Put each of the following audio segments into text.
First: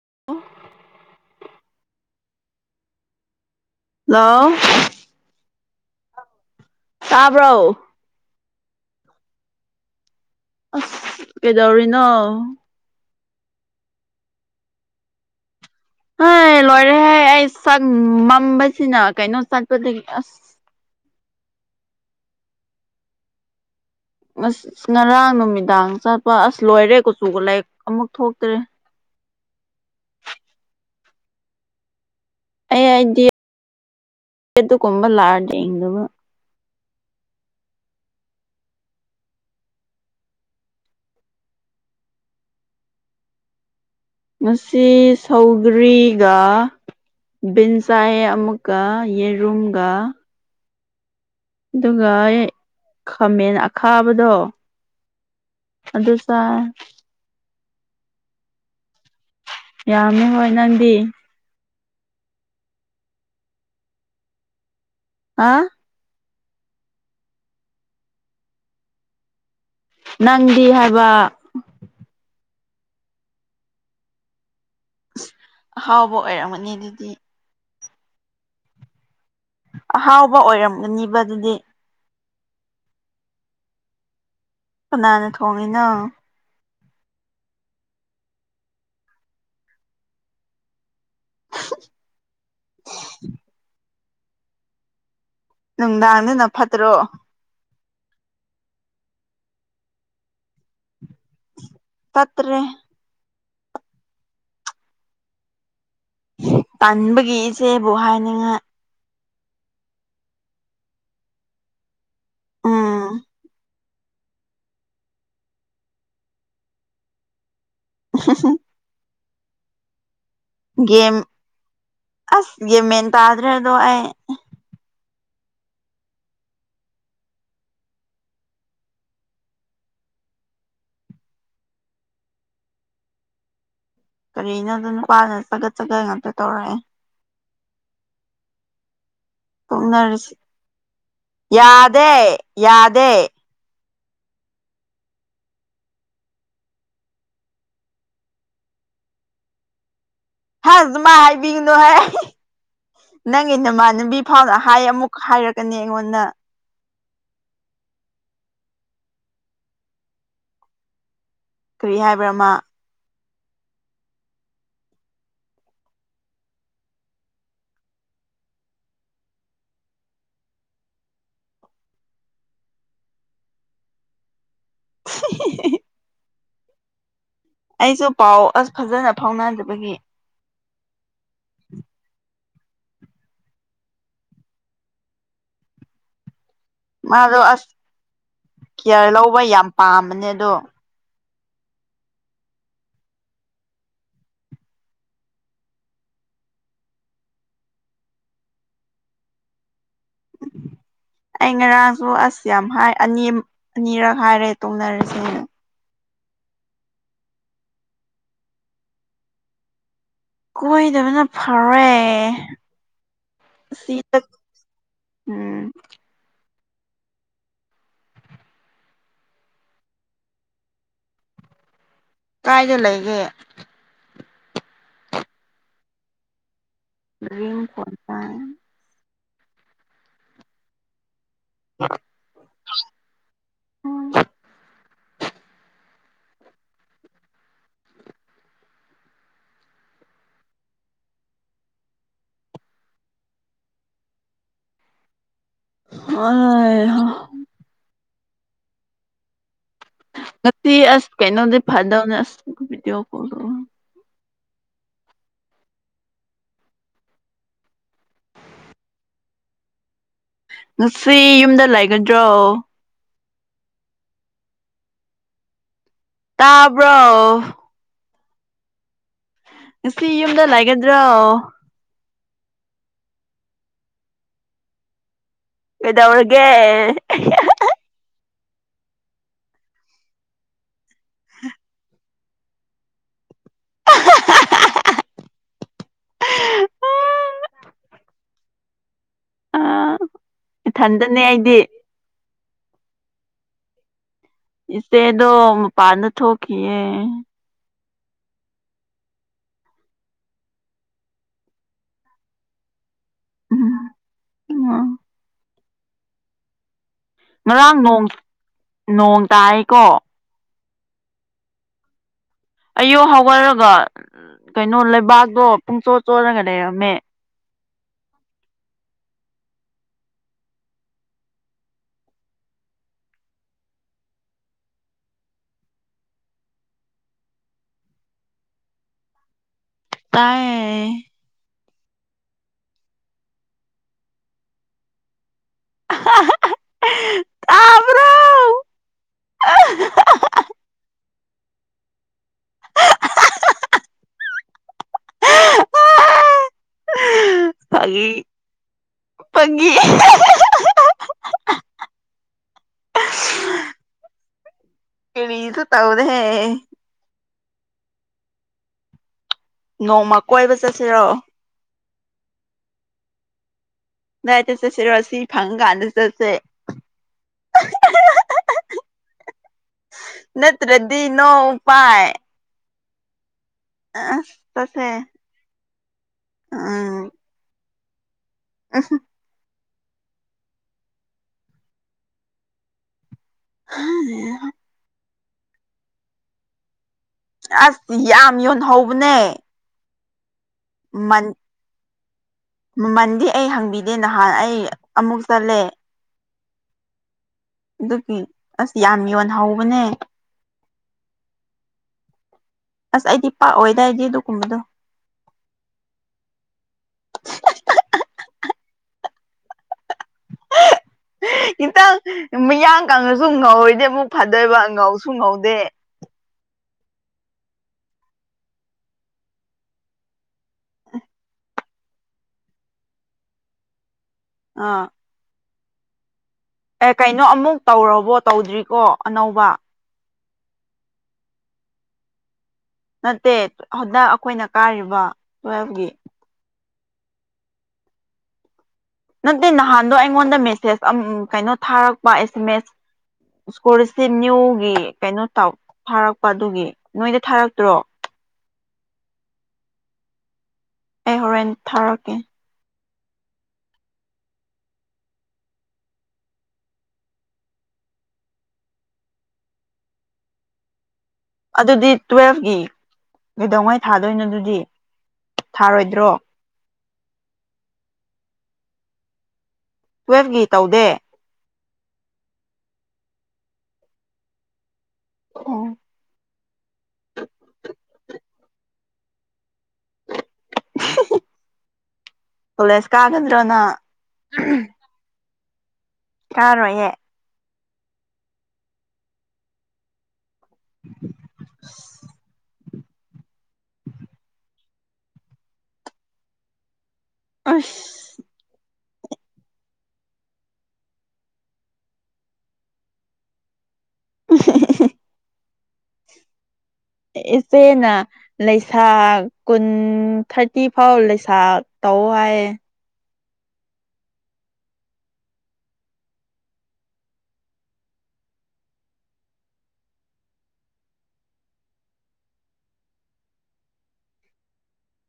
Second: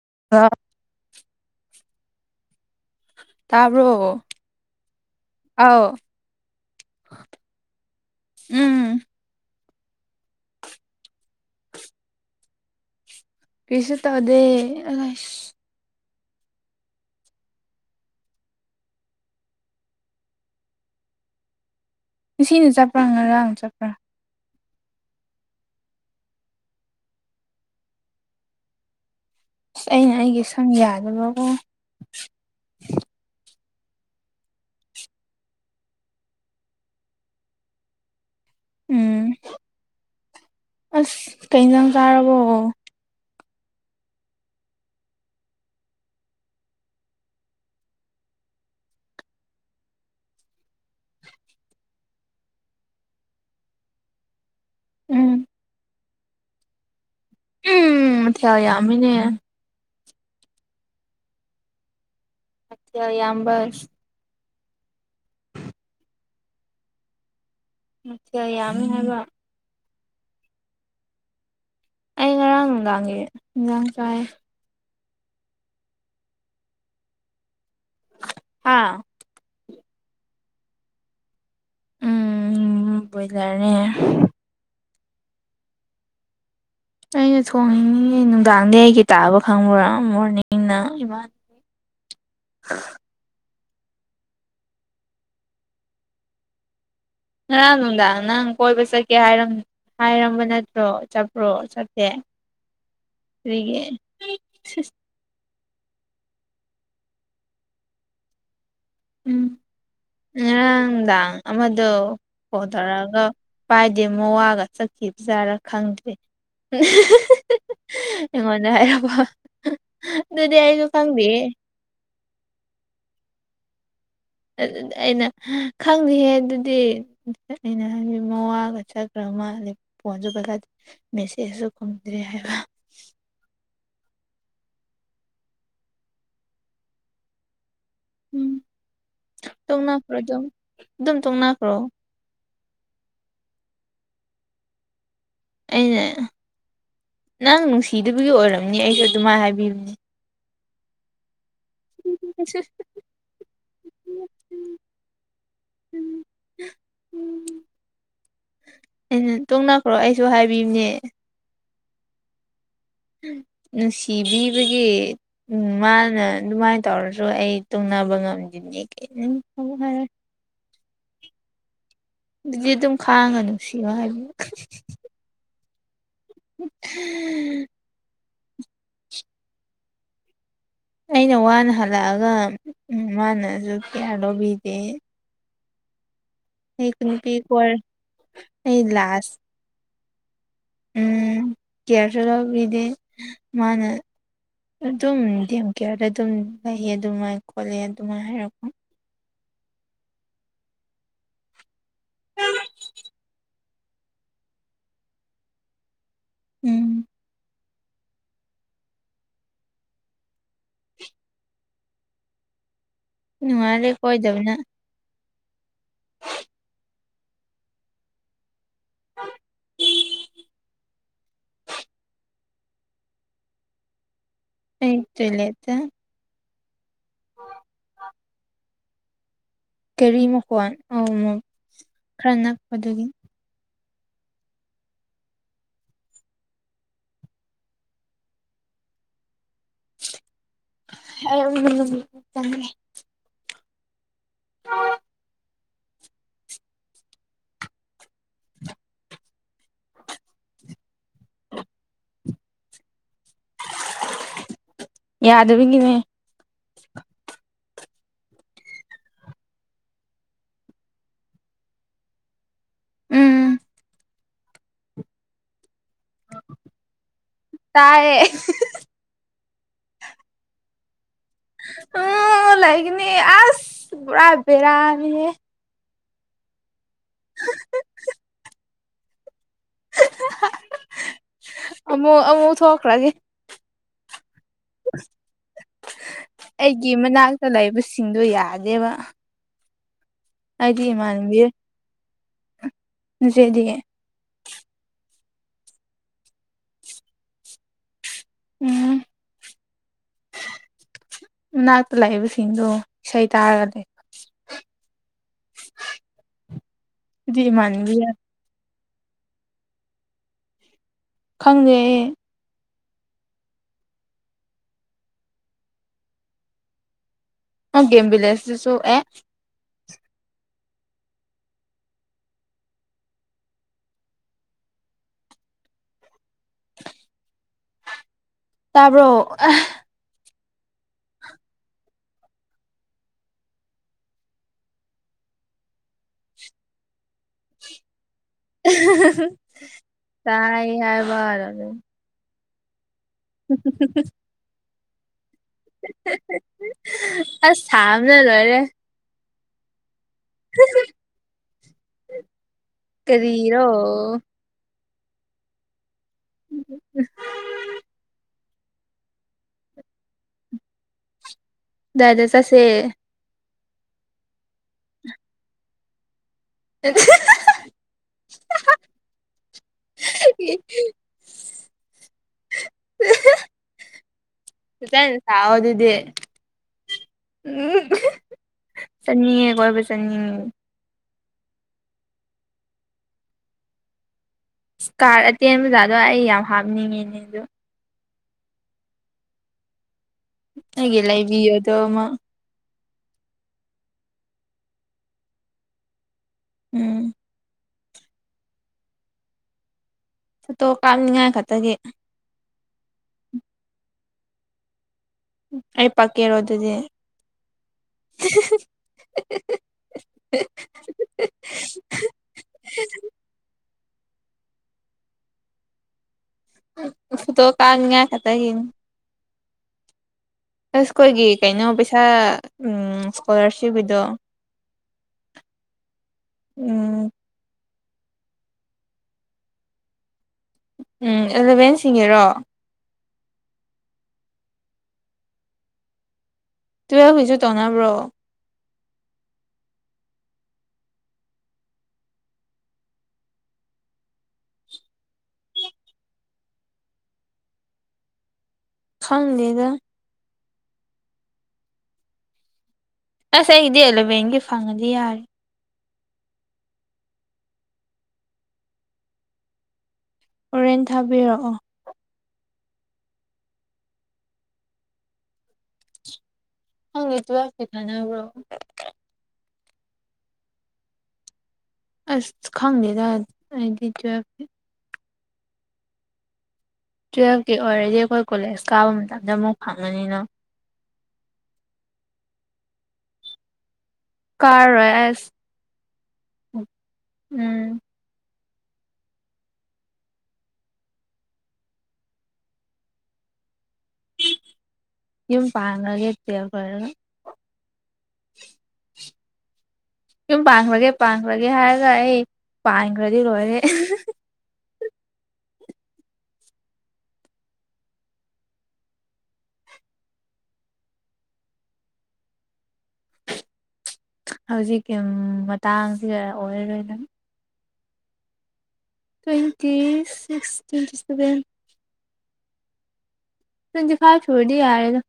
[unintelligible] ꯇꯥꯕ꯭ꯔꯣ ꯍꯜꯂꯣ ꯑꯥꯎ ꯇꯥꯕ꯭ꯔꯣ ꯎꯝ ꯑꯁ ꯀꯩꯗꯧꯔꯤꯅꯣ ꯀꯩꯁꯨ ꯇꯧꯗꯦ [unintelligible] ꯂꯣꯏꯔꯦꯍ ꯑꯩ ꯁꯟ ꯃꯝꯕꯁꯤꯅ ꯀꯩꯅꯣ ꯆꯠꯄꯗꯒꯤ ꯑꯁ ꯉꯁꯤꯅ ꯆꯠꯄ꯭ꯔꯥ ꯉꯔꯥꯡꯅ ꯆꯠꯄ꯭ꯔꯥ ꯑꯁ ꯉꯔꯥꯡ ꯅꯨꯃꯤꯗꯥꯡ ꯆꯠꯄ ꯑꯁ ꯂꯣꯏꯔꯦ ꯈꯨꯆꯨ ꯒ ꯑꯃꯨꯛ ꯊꯣꯛꯇ꯭ꯔꯦ [unintelligible] ꯑꯁ ꯑꯩꯅ ꯑꯩꯒꯤ ꯁꯪ ꯌꯥꯅꯕꯀꯣ ꯑꯩ ꯑꯩꯗꯤ ꯑꯗꯨꯒꯨꯝꯕ ꯂꯥꯔ ꯌꯦꯡꯗꯕ ꯎꯝ ꯑꯁ ꯀꯩ ꯏꯟꯖꯥꯡ ꯆꯥꯔꯕ꯭ꯔꯣ ꯉꯁꯤ ꯁꯧꯒ꯭ꯔꯤꯒ ꯕꯤꯟꯁ ꯆꯥꯏꯌꯦ ꯑꯃꯨꯛꯀ ꯌꯦꯔꯨꯝꯒ ꯑꯗꯨꯒ ꯈꯥꯃꯦꯟ ꯑꯈꯥꯕꯗꯣ ꯎꯝ [inaudible] ꯎꯝ ꯃꯊꯦꯜ ꯌꯥꯝꯃꯤꯅꯦ ꯌꯥꯝꯃꯦ ꯍꯣꯏ ꯅꯪꯗꯤ ꯀꯌꯥ ꯌꯥꯝꯕꯁ ꯑꯥ ꯀꯌꯥ ꯌꯥꯝꯃꯤ ꯍꯥꯏꯕ ꯅꯪꯗꯤ ꯍꯥꯏꯕ ꯑꯩ ꯉꯔꯥꯡ ꯅꯨꯡꯗꯥꯡꯒꯤ ꯅꯨꯡꯗꯥꯡ ꯆꯥꯏ ꯍꯨꯝ ꯑꯍꯥꯎꯕ ꯑꯣꯏꯔꯝꯒꯅꯤ ꯑꯗꯨꯗꯤ ꯍꯥꯥ ꯑꯍꯥꯎꯕ ꯑꯣꯏꯔꯝꯒꯅꯤꯕ ꯑꯗꯨꯗꯤ ꯎꯝ ꯕ꯭ꯔꯣꯏꯂꯔꯅꯦ ꯀꯅꯥꯅ ꯊꯣꯡꯉꯤꯅ ꯑꯩꯅ ꯊꯣꯡꯉꯤꯅꯤꯅꯦ ꯅꯨꯡꯗꯥꯡꯗꯤ ꯑꯩꯒꯤ ꯇꯥꯕ ꯈꯪꯕ꯭ꯔꯥ ꯃꯣꯔꯅꯤꯡꯅ ꯏꯃ [inaudible] ꯅꯨꯡꯗꯥꯡꯗꯨꯅ ꯐꯠꯇ꯭ꯔꯣ ꯉꯔꯥꯡ ꯅꯨꯡꯗꯥꯡ ꯅꯪ ꯀꯣꯏꯕ ꯆꯠꯀꯦ ꯍꯥꯏꯔꯝ ꯍꯥꯏꯔꯨꯝꯕ ꯅꯠꯇ꯭ꯔꯣ ꯆꯠꯄ꯭ꯔꯣ ꯇꯠꯇ꯭ꯔꯦ ꯒ [inaudible] ꯇꯟꯕꯒꯤ ꯏꯆꯦꯕꯨ ꯍꯥꯏꯅꯤꯡꯉꯥꯏ ꯎꯝ ꯉꯔꯥꯡꯅꯨꯡꯗꯥꯡ ꯑꯃꯗꯣ ꯐꯣꯟ ꯎꯝ ꯇꯧꯔꯒ ꯄꯥꯏꯗꯦ ꯃꯣꯋꯥꯒ ꯆꯈꯤꯕꯖꯥꯔ ꯈꯪꯗꯦ꯫ ꯑꯍꯤ ꯍꯤ ꯍꯤ ꯍꯤ ꯍꯤ ꯑꯩꯉꯣꯟꯗ ꯍꯥꯏꯔꯕꯣ ꯒꯦꯝ ꯑꯁ ꯒꯦꯝ ꯃꯦꯟ ꯇꯗ꯭ꯔꯦꯗꯣ ꯑꯩ ꯑꯗꯨꯗꯤ ꯑꯩꯅ ꯈꯪꯗꯤꯍꯦ ꯑꯗꯨꯗꯤ ꯑꯩꯅ ꯍꯥꯏꯗꯤ ꯃꯋꯥꯒ ꯆꯠꯈ꯭ꯔꯝ ꯃꯥ ꯅꯤ ꯐꯣꯟꯖꯨ ꯄꯥꯏꯈꯠꯇ ꯃꯦꯁꯦꯖꯁꯨ ꯐꯪꯗ꯭ꯔꯦ ꯍꯥꯏꯕ ꯀꯔꯤꯅꯣꯗ ꯅꯨꯄꯥꯅ ꯆꯒꯠ ꯆꯒꯠ ꯉꯥꯛꯇ ꯇꯧꯔꯛꯑꯦ ꯎꯝ ꯇꯣꯡꯅꯥꯈ꯭ꯔꯣ ꯇꯣꯛꯅꯔꯁꯤ ꯗꯨꯝ ꯗꯨꯝ ꯇꯣꯡꯅꯥꯈ꯭ꯔꯣ ꯌꯥꯗꯦ ꯌꯥꯗꯦ ꯑꯩꯅ ꯅꯪ ꯅꯨꯡꯁꯤꯗꯕꯒꯤ ꯑꯣꯏꯔꯝꯅꯤ ꯑꯩꯁꯨ ꯑꯗꯨꯃꯥꯏꯅ ꯍꯥꯏꯕꯤꯕꯅꯤꯅꯦ ꯑꯖꯨ ꯃꯥꯏ ꯍꯥꯏꯕꯤꯒꯅꯨ ꯍꯦ ꯅꯪꯒꯤ ꯅꯃꯥꯟꯅꯕꯤ ꯐꯥꯎꯅ ꯍꯥꯏ ꯑꯃꯨꯛ ꯍꯥꯏꯔꯛꯀꯅꯤ ꯑꯩꯉꯣꯟꯗ ꯑꯩꯅ ꯇꯣꯡꯅꯈ꯭ꯔꯣ ꯑꯩꯁꯨ ꯍꯥꯏꯕꯤꯕꯅꯦ ꯀꯔꯤ ꯍꯥꯏꯕ꯭ꯔꯥ ꯃꯥ ꯅꯨꯡꯁꯤꯕꯤꯕꯒꯤ ꯎꯝ ꯃꯥꯅ ꯑꯗꯨꯃꯥꯏ ꯇꯧꯔꯁꯨ ꯑꯩ ꯇꯨꯡꯅꯕ ꯗꯨꯒ ꯉꯝꯗꯤꯅꯦ ꯀ ꯃ ꯍꯥꯏꯔ ꯗꯨꯗꯤ ꯑꯗꯨꯝ ꯈꯥꯡꯉ ꯅꯨꯡꯁꯤꯌꯣ ꯍꯥꯏꯕꯤꯌꯨ ꯎ [inaudible] ꯑꯩꯁꯨ ꯄꯥꯎ ꯑꯁ ꯐꯖꯅ ꯐꯥꯎꯅꯗꯕꯒꯤ ꯑꯩꯅ ꯋꯥꯅ ꯍꯜꯂꯛꯑꯒ ꯎꯝ ꯃꯥꯅꯖꯨ ꯀꯤꯌꯥꯔ ꯂꯧꯕꯤꯗꯦ ꯑꯩ ꯅꯨꯄꯤ ꯃꯥꯗꯣ ꯑꯁ ꯀꯣꯏꯔ ꯑꯩ ꯀꯤꯌꯔ ꯂꯥꯁ ꯂꯧꯕ ꯌꯥꯝ ꯄꯥꯝꯕꯅꯦ ꯑꯗꯣ ꯎꯝ ꯀꯤꯌꯔꯁꯨ ꯂꯧꯕꯤꯗꯦ ꯃꯥꯥꯅ ꯑꯗꯨꯝ ꯗꯦꯝ ꯀꯤꯌꯔꯗ ꯑꯗꯨꯝ ꯂꯩꯌꯦ ꯑꯗꯨꯃꯥꯏꯅ ꯈꯣꯠꯂꯦ ꯑꯗꯨꯃꯥꯏꯅ ꯍꯥꯏꯔꯛꯄ [inaudible] ꯑꯩ ꯉꯔꯥꯡꯁꯨ ꯑꯁ ꯌꯥꯝ ꯍꯥꯏ ꯑꯅꯤ ꯑꯅꯤꯔꯛ ꯍꯥꯏꯔꯦ ꯇꯣꯡꯅꯔꯁꯦꯅ ꯎꯝ ꯀꯣꯏꯗꯕꯅ ꯐꯔꯦ ꯅꯨꯪꯉꯥꯏꯔꯦ ꯑꯁꯤꯗ ꯀꯣꯏꯗꯕꯅ ꯎꯝ ꯀꯥꯏꯗ ꯂꯩꯒꯦ ꯑꯩꯇꯣꯏ ꯂꯩꯇ ꯔꯤ ꯀꯣꯟꯁꯦ ꯀꯦꯔꯤ ꯃꯈꯨꯀꯋꯥꯣꯟ ꯑ ꯃꯨ ꯈꯔꯅꯄ ꯑꯗꯨꯒꯤ ꯑ ꯎ ꯆꯪꯦ ꯑ ꯉ ꯑꯁ ꯀꯩꯅꯩꯅꯗꯤ ꯐꯥꯗꯗꯤꯑꯣ ꯀꯣꯜ ꯌꯥꯗꯕꯒꯤꯅꯦ ꯉꯁꯤ ꯌꯨꯝꯗ ꯂꯩꯒꯗ꯭ꯔꯣ ꯎꯝ ꯇꯕꯣ ꯇꯥꯏꯌꯦ ꯉꯁꯤ ꯌꯨꯝꯗ ꯂꯩꯒꯗ꯭ꯔꯣ ꯎ ꯂꯩꯥꯏꯒꯅꯤ ꯑꯁ ꯄꯨꯔꯥ ꯦꯔꯅꯤꯍꯦ ꯏꯧꯒꯦ ꯑꯃꯨꯛ ꯑꯃꯨꯛ ꯊꯣꯛꯈ꯭ꯔꯒꯦ ꯑꯩꯒꯤ ꯃꯅꯥꯛꯇ ꯂꯩꯕꯕꯁꯤ ꯁꯤꯡꯗꯣ ꯌꯥꯗꯦꯕ ꯑ ꯑ ꯏꯊꯟꯗꯅꯦ ꯃꯥꯟꯒꯤ ꯑꯩꯗꯤ ꯆꯦꯗꯤ ꯏꯁꯦꯗꯣ ꯄꯥꯅ ꯊꯣꯛ ꯊꯣꯛꯀꯤꯦ ꯎꯝ ꯅꯅꯥꯠꯇ ꯂꯕꯤ ꯁꯤꯅ ꯁꯩ ꯎꯝ ꯇꯥꯔꯒꯗ ꯎꯝ ꯉꯔꯥꯡ ꯅꯣꯡ ꯃꯟꯕꯤꯌꯦ ꯅꯣꯡ ꯇꯥꯏꯀꯣ ꯈꯪꯉꯦꯑꯦ ꯑꯌꯨ ꯍꯧꯒꯠꯂꯒ ꯀꯩꯅꯣ ꯂꯩꯕꯥꯛꯇꯣ ꯄꯨꯡꯆꯣꯠ ꯆꯣꯂꯒ ꯂꯩꯔꯝꯃꯦ ꯑꯣ ꯦꯝꯕꯤ ꯂꯩꯁꯤꯁꯤꯁꯨ ꯑꯦ ꯇꯥꯕ꯭ꯔꯣ ꯇꯌꯦ ꯭ꯔꯣ ꯇꯥꯏ ꯍꯥꯏꯕꯔ ꯑꯗꯨꯔ ꯁꯤ ꯑ ꯊꯝꯅ ꯂꯣꯏꯔꯦ ꯄꯒꯤ ꯀꯗꯤꯔꯣ ꯀꯗꯨ ꯇꯥꯎꯗꯦ ꯅꯣꯡꯃ ꯀꯣꯏꯕ ꯆꯠꯁꯤꯔꯣ ꯗꯗꯥꯗꯥ ꯆꯁꯦ ꯗꯥꯏꯠꯇ ꯆꯠꯁꯤꯦꯔꯣ ꯑꯁꯤ ꯐꯪ ꯀꯥꯟꯗ ꯆꯠꯁꯦ ꯑꯗꯨ ꯅꯠꯇ꯭ꯔꯗꯤ ꯅꯣ ꯎꯥꯏ ꯆꯠꯁꯦ ꯥꯏ ꯊꯥꯎꯗꯗꯤꯦ ꯎꯝ ꯎꯝ ꯆꯅꯤ ꯀꯣꯏꯕ ꯆꯅꯤ ꯍ ꯏꯁꯀꯥꯔꯠ ꯑꯇꯦꯟꯕꯖꯥꯗꯣ ꯑꯩ ꯌꯥꯝ ꯍꯥꯞꯅꯤꯡꯉꯤꯅꯦ ꯑꯗ ꯑꯁ ꯌꯥꯝ ꯌꯣꯟ ꯍꯧꯕꯅꯦ ꯑꯩꯦ ꯂꯩꯥꯏꯕꯤ ꯑꯗ ꯃꯃꯜꯗꯤ ꯑꯩ ꯍꯪꯕꯤꯗꯦ ꯅꯍꯥꯟ ꯑꯩ ꯑꯃꯨꯛ ꯆꯠꯂꯦ ꯎꯝ ꯑꯗꯨꯒꯤ ꯑꯁ ꯌꯥꯝ ꯌꯣꯟꯍꯧꯕꯅꯦ ꯁꯇꯣ ꯀꯥꯞꯅꯤꯡꯉꯥꯏ ꯈꯛꯇꯒꯤ ꯑꯁ ꯑꯩꯗꯤ ꯄꯥꯛꯑꯣꯏꯗꯥꯏꯗꯤ ꯑꯗꯨꯒꯨꯝꯕꯗꯣ ꯑꯩ ꯄꯥꯛꯀꯦꯔꯣ ꯑꯗꯨꯗꯤ ꯏꯈꯤꯇꯪ ꯃꯤꯌꯥꯡ ꯀꯪꯉꯁꯨ ꯉꯧꯔꯣꯏꯗꯦꯕ ꯑꯃꯨꯛ ꯐꯥꯗꯣꯏꯕ ꯉꯧꯁꯨ ꯉꯧꯗꯦ ꯗꯣ ꯀꯥꯅꯌꯥ ꯈ ꯇ ꯍ ꯑꯁ ꯑꯩꯈꯣꯏꯒꯤ ꯀꯩꯅꯣ ꯄꯩꯁꯥ ꯏꯁꯀꯣꯂꯥꯔꯁꯤꯞꯀꯤꯗꯣ ꯑꯥ ꯑꯦ ꯎꯝ ꯀꯩꯅꯣ ꯑꯃꯨꯛ ꯇꯧꯔꯕꯣ ꯇꯧꯗ꯭ꯔꯤꯀꯣ ꯑꯅꯧꯕ ꯎꯝ ꯑꯦꯂꯚꯦꯟꯁꯤꯡꯒꯤꯁꯤꯡꯉꯦꯔꯣ ꯅꯠꯇꯦ ꯍꯟꯗꯛ ꯑꯩꯈꯣꯏꯅ ꯀꯥꯔꯤꯕ ꯇꯨꯋꯦꯜꯐꯀꯤ ꯇꯨꯋ ꯍꯧꯣꯏꯁꯨ ꯇꯧꯅꯕ꯭ꯔꯣ ꯅꯠꯇꯦ ꯅꯍꯥꯟꯗꯣ ꯑꯩꯉꯣꯟꯗ ꯃꯦꯁꯦꯁ ꯀꯩꯅꯣ ꯊꯥꯔꯛꯄ ꯑꯦꯁ ꯑꯦꯝ ꯑꯦꯁ ꯏꯁꯀꯣꯔꯁ ꯅꯅꯤꯌꯨꯒꯤ ꯀꯩꯅꯣ ꯇ ꯊꯥꯔꯛꯄ ꯑꯗꯨꯒꯤ ꯅꯣꯏꯗ ꯊꯥꯔꯛꯇ꯭ꯔꯣ ꯈꯝ ꯂꯩꯗ ꯑꯦ ꯍꯣꯔꯦꯟꯦꯟ ꯊꯥꯔꯛꯀꯦ ꯑꯁ ꯑꯩꯗꯤ ꯑꯦꯂꯣꯚꯦꯟꯒꯤ ꯐꯪꯉꯗꯤ ꯌꯥꯔꯦ ꯑꯣꯔꯦꯟꯖ ꯑꯗꯨꯗꯤ ꯇꯨꯋꯦꯜꯐꯀꯤ ꯀꯩꯗꯧꯉꯩ ꯊꯥꯗꯣꯏꯅꯣ ꯑꯗꯨꯗꯤ ꯊꯥꯔꯣꯏꯗ꯭ꯔꯣ ꯍꯪꯉꯠꯇ ꯄ ꯊꯅꯦꯕ꯭ꯔꯣ ꯇꯨꯋꯦꯜꯐꯀꯤ ꯇꯧꯗꯦ ꯑꯁ ꯈꯪꯗꯦꯗꯖꯦ ꯎꯝ ꯇꯨꯌꯦꯜꯐꯀꯤ ꯑꯣꯏꯔꯗꯤ ꯑꯩꯈꯣꯏ ꯀꯣꯂꯦꯖ ꯀꯥꯕ ꯃꯇꯝꯗ ꯑꯃꯨꯛ ꯐꯪꯉꯅꯤꯅ ꯄꯨꯂꯁ ꯀꯥꯒꯗ꯭ꯔꯣꯅ ꯀꯥꯔ ꯔꯣꯏꯁ ꯌꯥꯥꯔꯣꯏꯍꯦ ꯎꯝ [inaudible] ꯌꯨꯝ ꯄꯥꯟꯉꯒꯦꯠꯇ ꯑꯩꯈꯣꯏꯒ ꯑꯁ ꯌꯨꯝ ꯄꯥꯟꯈ꯭ꯔꯒꯦ ꯄꯥꯟꯈ꯭ꯔꯒꯦ ꯍꯥꯏꯔꯒ ꯑꯩ ꯄꯥꯟꯈ꯭ꯔꯗꯤ ꯂꯣꯏꯔꯦ [inaudible] ꯏꯆꯦꯅ ꯂꯩꯁꯥ ꯀꯨꯟ ꯊꯥꯔꯇꯤ ꯐꯥꯎ ꯂꯩꯁꯥ ꯇꯧꯑ ꯍꯧꯖꯤꯛꯀꯤ ꯃꯇꯥꯡꯁꯤ ꯑꯣꯏꯔꯔꯣꯏꯗꯅ ꯇ꯭ꯋꯦꯟꯇꯤ ꯁꯤꯛꯁ ꯇ꯭ꯋꯦꯟꯇꯤ ꯁꯚꯦꯟ ꯇꯗꯤ ꯈꯥꯔ ꯊꯣꯣꯔꯗꯤ ꯌꯥꯔꯦꯒ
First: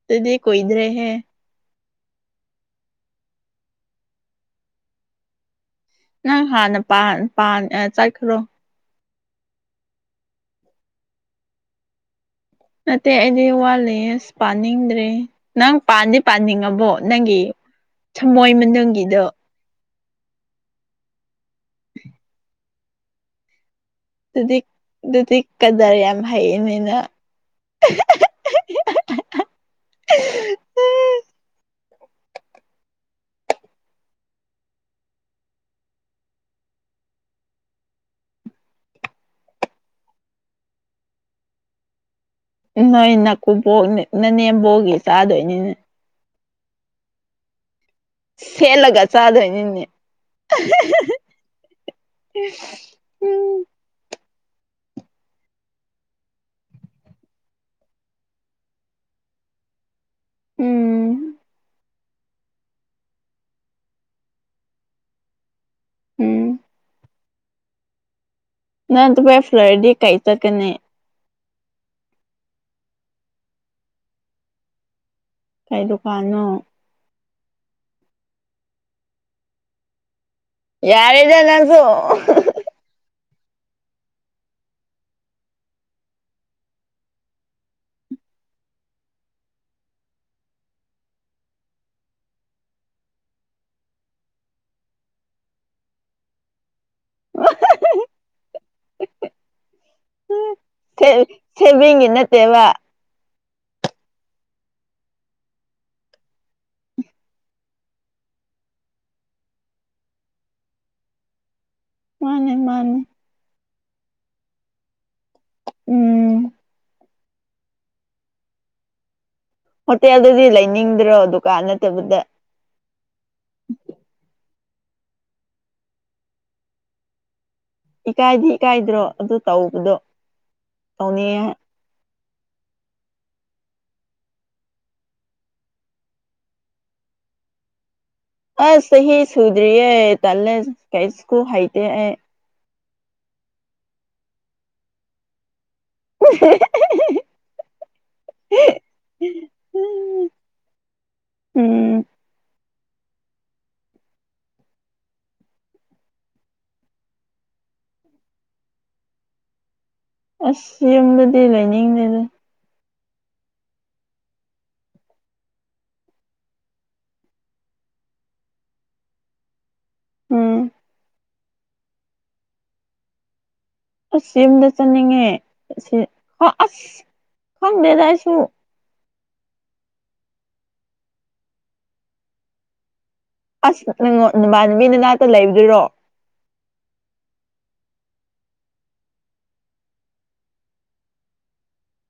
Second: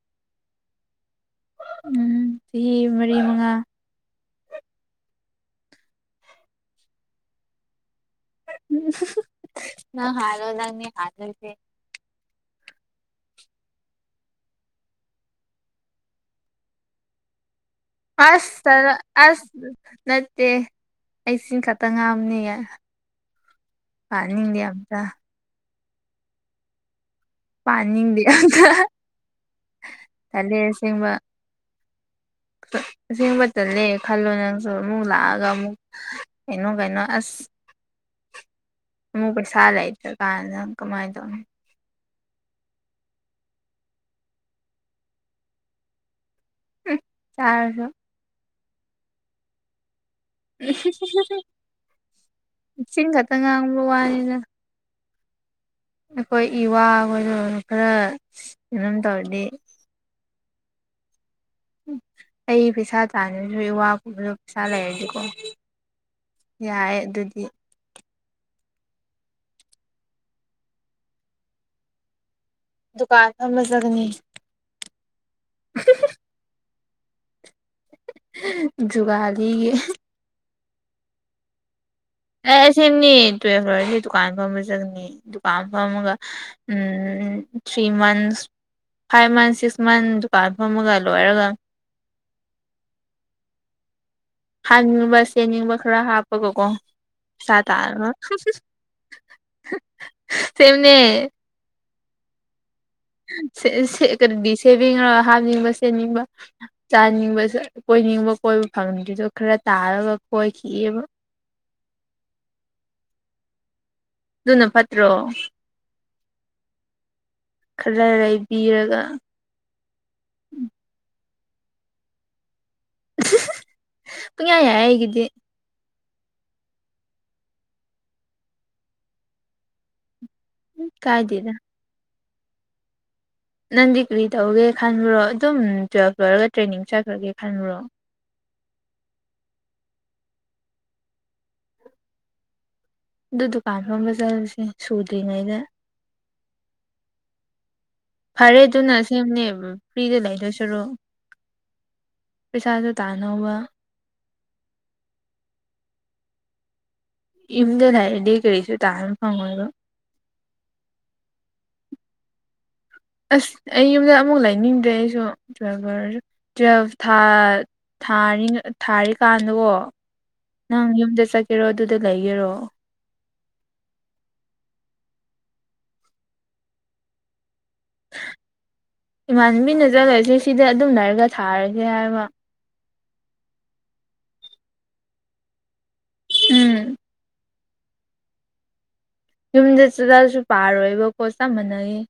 ꯎ ꯇꯗꯤ ꯀ ꯏꯗꯔꯦ ꯍꯥꯏ ꯎꯝ ꯆꯍꯤ ꯃꯔꯤ ꯃꯉꯥ ꯅꯪ ꯍꯥꯟꯅ ꯆꯠꯈ꯭ꯔꯣ ꯅ ꯍꯥꯔ ꯑꯣ ꯂꯅꯤ ꯍꯥꯜꯁ ꯅꯠꯇꯦ ꯑꯩꯗꯤ ꯋꯥꯠꯂꯦ ꯑꯁ ꯄꯥꯅꯤꯡꯗ꯭ꯔꯦ ꯅꯪ ꯄꯥꯟꯗꯤ ꯄꯥꯅꯤꯡꯉꯕꯣ ꯅꯪꯒꯤ ꯊꯃꯣꯏ ꯑꯁ ꯃꯅꯨꯡꯒꯤꯗꯣ ꯑꯁ ꯅꯠꯇꯦ ꯑꯩ ꯁꯤ ꯈꯛꯇ ꯉꯥꯝꯅꯤꯌꯦ ꯄꯅꯤꯡꯗꯤ ꯌꯥꯝꯇ ꯀꯗꯔꯦ ꯌꯥꯝ ꯍꯩꯌꯦꯅꯤꯅ ꯄꯥꯅꯤꯡꯗꯤꯦ ꯑ ꯊꯂꯦ ꯑꯁꯦꯡꯕ [inaudible] ꯑꯁꯦꯡꯕ ꯆꯠꯂꯦꯦ ꯈꯜꯂꯣ ꯅꯪꯁꯨ ꯑꯃꯨꯛ ꯂꯥꯛꯑꯒ ꯑꯃꯨꯛ ꯀꯩꯅꯣ ꯀꯩꯅꯣ ꯑꯁ ꯑꯃꯨꯛ ꯐ ꯁ ꯂꯥꯏꯗ ꯀꯗ ꯀꯃꯥꯏꯗ ꯅꯣꯏ ꯅꯥꯀꯨꯞꯕꯣꯛ ꯅꯅꯦꯝꯕꯣꯛꯒꯤ ꯆꯥꯗꯣꯏꯅꯤꯅꯦ ꯆꯔꯁꯨꯣ ꯁꯦꯂꯒ ꯆꯗꯣꯏꯅꯤꯦ ꯎ ꯆꯤꯡ ꯈꯛꯇ ꯎꯝ ꯉꯥꯡꯕ ꯋꯥꯅꯤꯅ ꯑꯩꯈꯣꯏ ꯏ ꯋꯥ ꯑꯣꯏꯣꯏꯔꯣ ꯈꯔ ꯀꯩꯅꯣꯝ ꯇꯧꯔꯗꯤ ꯎꯝ ꯎ ꯑꯩ ꯄꯩꯁꯥ ꯆꯥꯗ꯭ꯔꯁꯨ ꯏ ꯋꯥ ꯈꯨꯨꯝꯕꯁꯨ ꯄꯩꯁꯥ ꯂꯩꯔꯗꯤꯀꯣ ꯎꯝ ꯌꯥꯏ ꯑꯗꯨꯗꯤ ꯅꯪ ꯇꯄꯥ ꯐ꯭ꯂꯔꯗꯤ ꯀꯩ ꯇ ꯀꯅꯦ ꯗꯨꯀꯥꯟ ꯐꯝꯂ ꯆꯒꯅꯤ ꯀꯩꯗꯨꯀꯅꯣ ꯨꯒꯥꯔꯤꯒꯦ ꯌꯥꯔꯗ ꯅꯪꯁꯨ ꯑꯦ ꯁꯤꯅꯤ ꯇꯨꯋꯜ ꯐ꯭ꯂꯔꯁꯤ ꯗꯨꯀꯥꯟ ꯐꯝꯕ ꯆꯪꯅꯤ ꯗꯨꯀꯥꯟ ꯐꯝꯃꯒ ꯎꯝ three months five months six months ꯗꯨꯀꯥꯟ ꯐꯝꯃꯒ ꯂꯣꯏꯔꯒ ꯍꯥꯥꯡꯅꯤꯡꯕ ꯆꯦꯅꯤꯡꯕ ꯈꯔ ꯍꯥꯞꯄꯒꯀꯣ ꯁꯥꯇꯔ ꯇꯅꯦ ꯟꯅꯠꯇꯦꯕ ꯁꯦꯝꯦꯕꯤꯉ ꯍꯥꯞꯅꯤꯡꯕ ꯁ ꯁꯦꯝꯅꯤꯡꯕ ꯆꯥꯅꯤꯡꯕ ꯀꯣꯏꯅꯤꯡꯕ ꯕ ꯀꯣꯏꯕ ꯐꯪꯗ꯭ꯔꯤꯗꯣ ꯈꯔ ꯇꯥꯔꯒ ꯀꯣꯏꯈꯤꯑꯕ ꯃꯥꯅꯦ ꯃꯥꯅꯦ ꯑꯗꯨꯅ ꯐꯠꯇ꯭ꯔꯣ ꯎꯝ ꯈꯔ ꯂꯩꯕꯤꯔꯒ ꯍꯣꯇꯦꯜꯗꯨꯗꯤ ꯂꯩꯅꯤꯡꯗ꯭ꯔꯣ ꯗꯨꯀꯥꯟ ꯅꯠꯇꯕꯗ ꯉ ꯌꯥ ꯍꯦꯒꯗꯤꯦ ꯏꯀꯥꯏꯗꯤ ꯏꯀꯥꯏꯗ꯭ꯔꯣ ꯑꯗꯨ ꯇꯧꯕꯗꯣ ꯀꯥꯏꯗꯦꯗ ꯇꯧꯅꯤꯡꯌꯦ ꯅꯪ ꯗꯤꯒ꯭ꯔꯤ ꯇꯧꯒꯦ ꯈꯟꯕ꯭ꯔꯣ ꯑꯗꯨꯝ ꯇꯨꯌꯦꯦꯜꯞ ꯂꯣꯏꯔꯒ ꯇ꯭ꯔꯦꯅꯤꯡ ꯆꯠꯈ꯭ꯔꯒꯦ ꯈꯟꯕ꯭ꯔꯣ ꯑ ꯆꯍꯤꯍꯤ ꯁꯨꯗꯔꯤꯑꯦ ꯇꯦ ꯀꯩꯁꯀꯨ ꯍꯥꯏꯩꯇ ꯑꯦ ꯑꯗꯨ ꯗꯨꯀꯥꯟ ꯐꯝꯕ ꯆꯠꯂꯨꯁꯦ ꯁꯨꯗ꯭ꯔꯤꯉꯩꯗ [inaudible] ꯐꯔꯦ ꯑꯗꯨꯅ ꯁꯦꯝꯦꯡꯅꯦ ꯐ꯭ꯔꯤꯗ ꯂꯩꯗꯣꯏ ꯁꯔꯣ ꯎꯝ ꯄꯩꯁꯥꯁꯨ ꯇꯥꯅꯧꯕꯕ ꯏꯨꯝꯗ ꯂꯩꯗꯤ ꯀꯔꯤꯁꯨ ꯇꯥꯅ ꯐꯪꯉꯣꯏꯕ ꯑꯁ ꯌꯨꯝꯗꯗꯤ ꯂꯩꯅꯤꯡꯗꯦꯗ ꯑꯁ ꯑꯩ ꯌꯨꯝꯗ ꯑꯃꯨꯛ ꯂꯩꯅꯤꯡꯗ꯭ꯔꯦ ꯑꯩꯁꯨ ꯇꯨ ꯇꯨꯋꯦꯜꯐ ꯊꯥ ꯊꯥꯔꯤ ꯊꯥꯔꯤ ꯀꯥꯟꯗꯨꯣ ꯎꯝ ꯅꯪ ꯌꯨꯝꯗ ꯆꯠꯀꯦꯔꯣ ꯑꯗꯨꯗ ꯂꯩꯒꯦꯔꯣ ꯑꯁ ꯌꯨꯝꯗ ꯆꯠꯅꯤꯡꯉꯦ ꯍ ꯑꯁ ꯈꯪꯗꯦꯗꯥꯏꯁꯨ ꯏꯃꯥꯟꯅꯕꯤꯅ ꯆꯠꯂꯣꯏꯁꯦ ꯁꯤꯗ ꯑꯗꯨꯝꯅꯔꯒ ꯊꯥꯔꯒꯦ ꯍꯥꯏꯕ ꯑꯁ ꯅꯪꯉꯣ ꯅꯨꯃꯥꯟ ꯅꯨ ꯃꯤꯅꯅꯥꯛꯇ ꯂꯩꯕꯗꯣꯏꯔꯣ ꯎꯝ ꯌꯨꯝꯗ ꯆꯂꯑꯁꯨ ꯄꯥꯔꯣꯏꯕꯀꯣ ꯆꯞ ꯃꯥꯟꯅꯒꯦ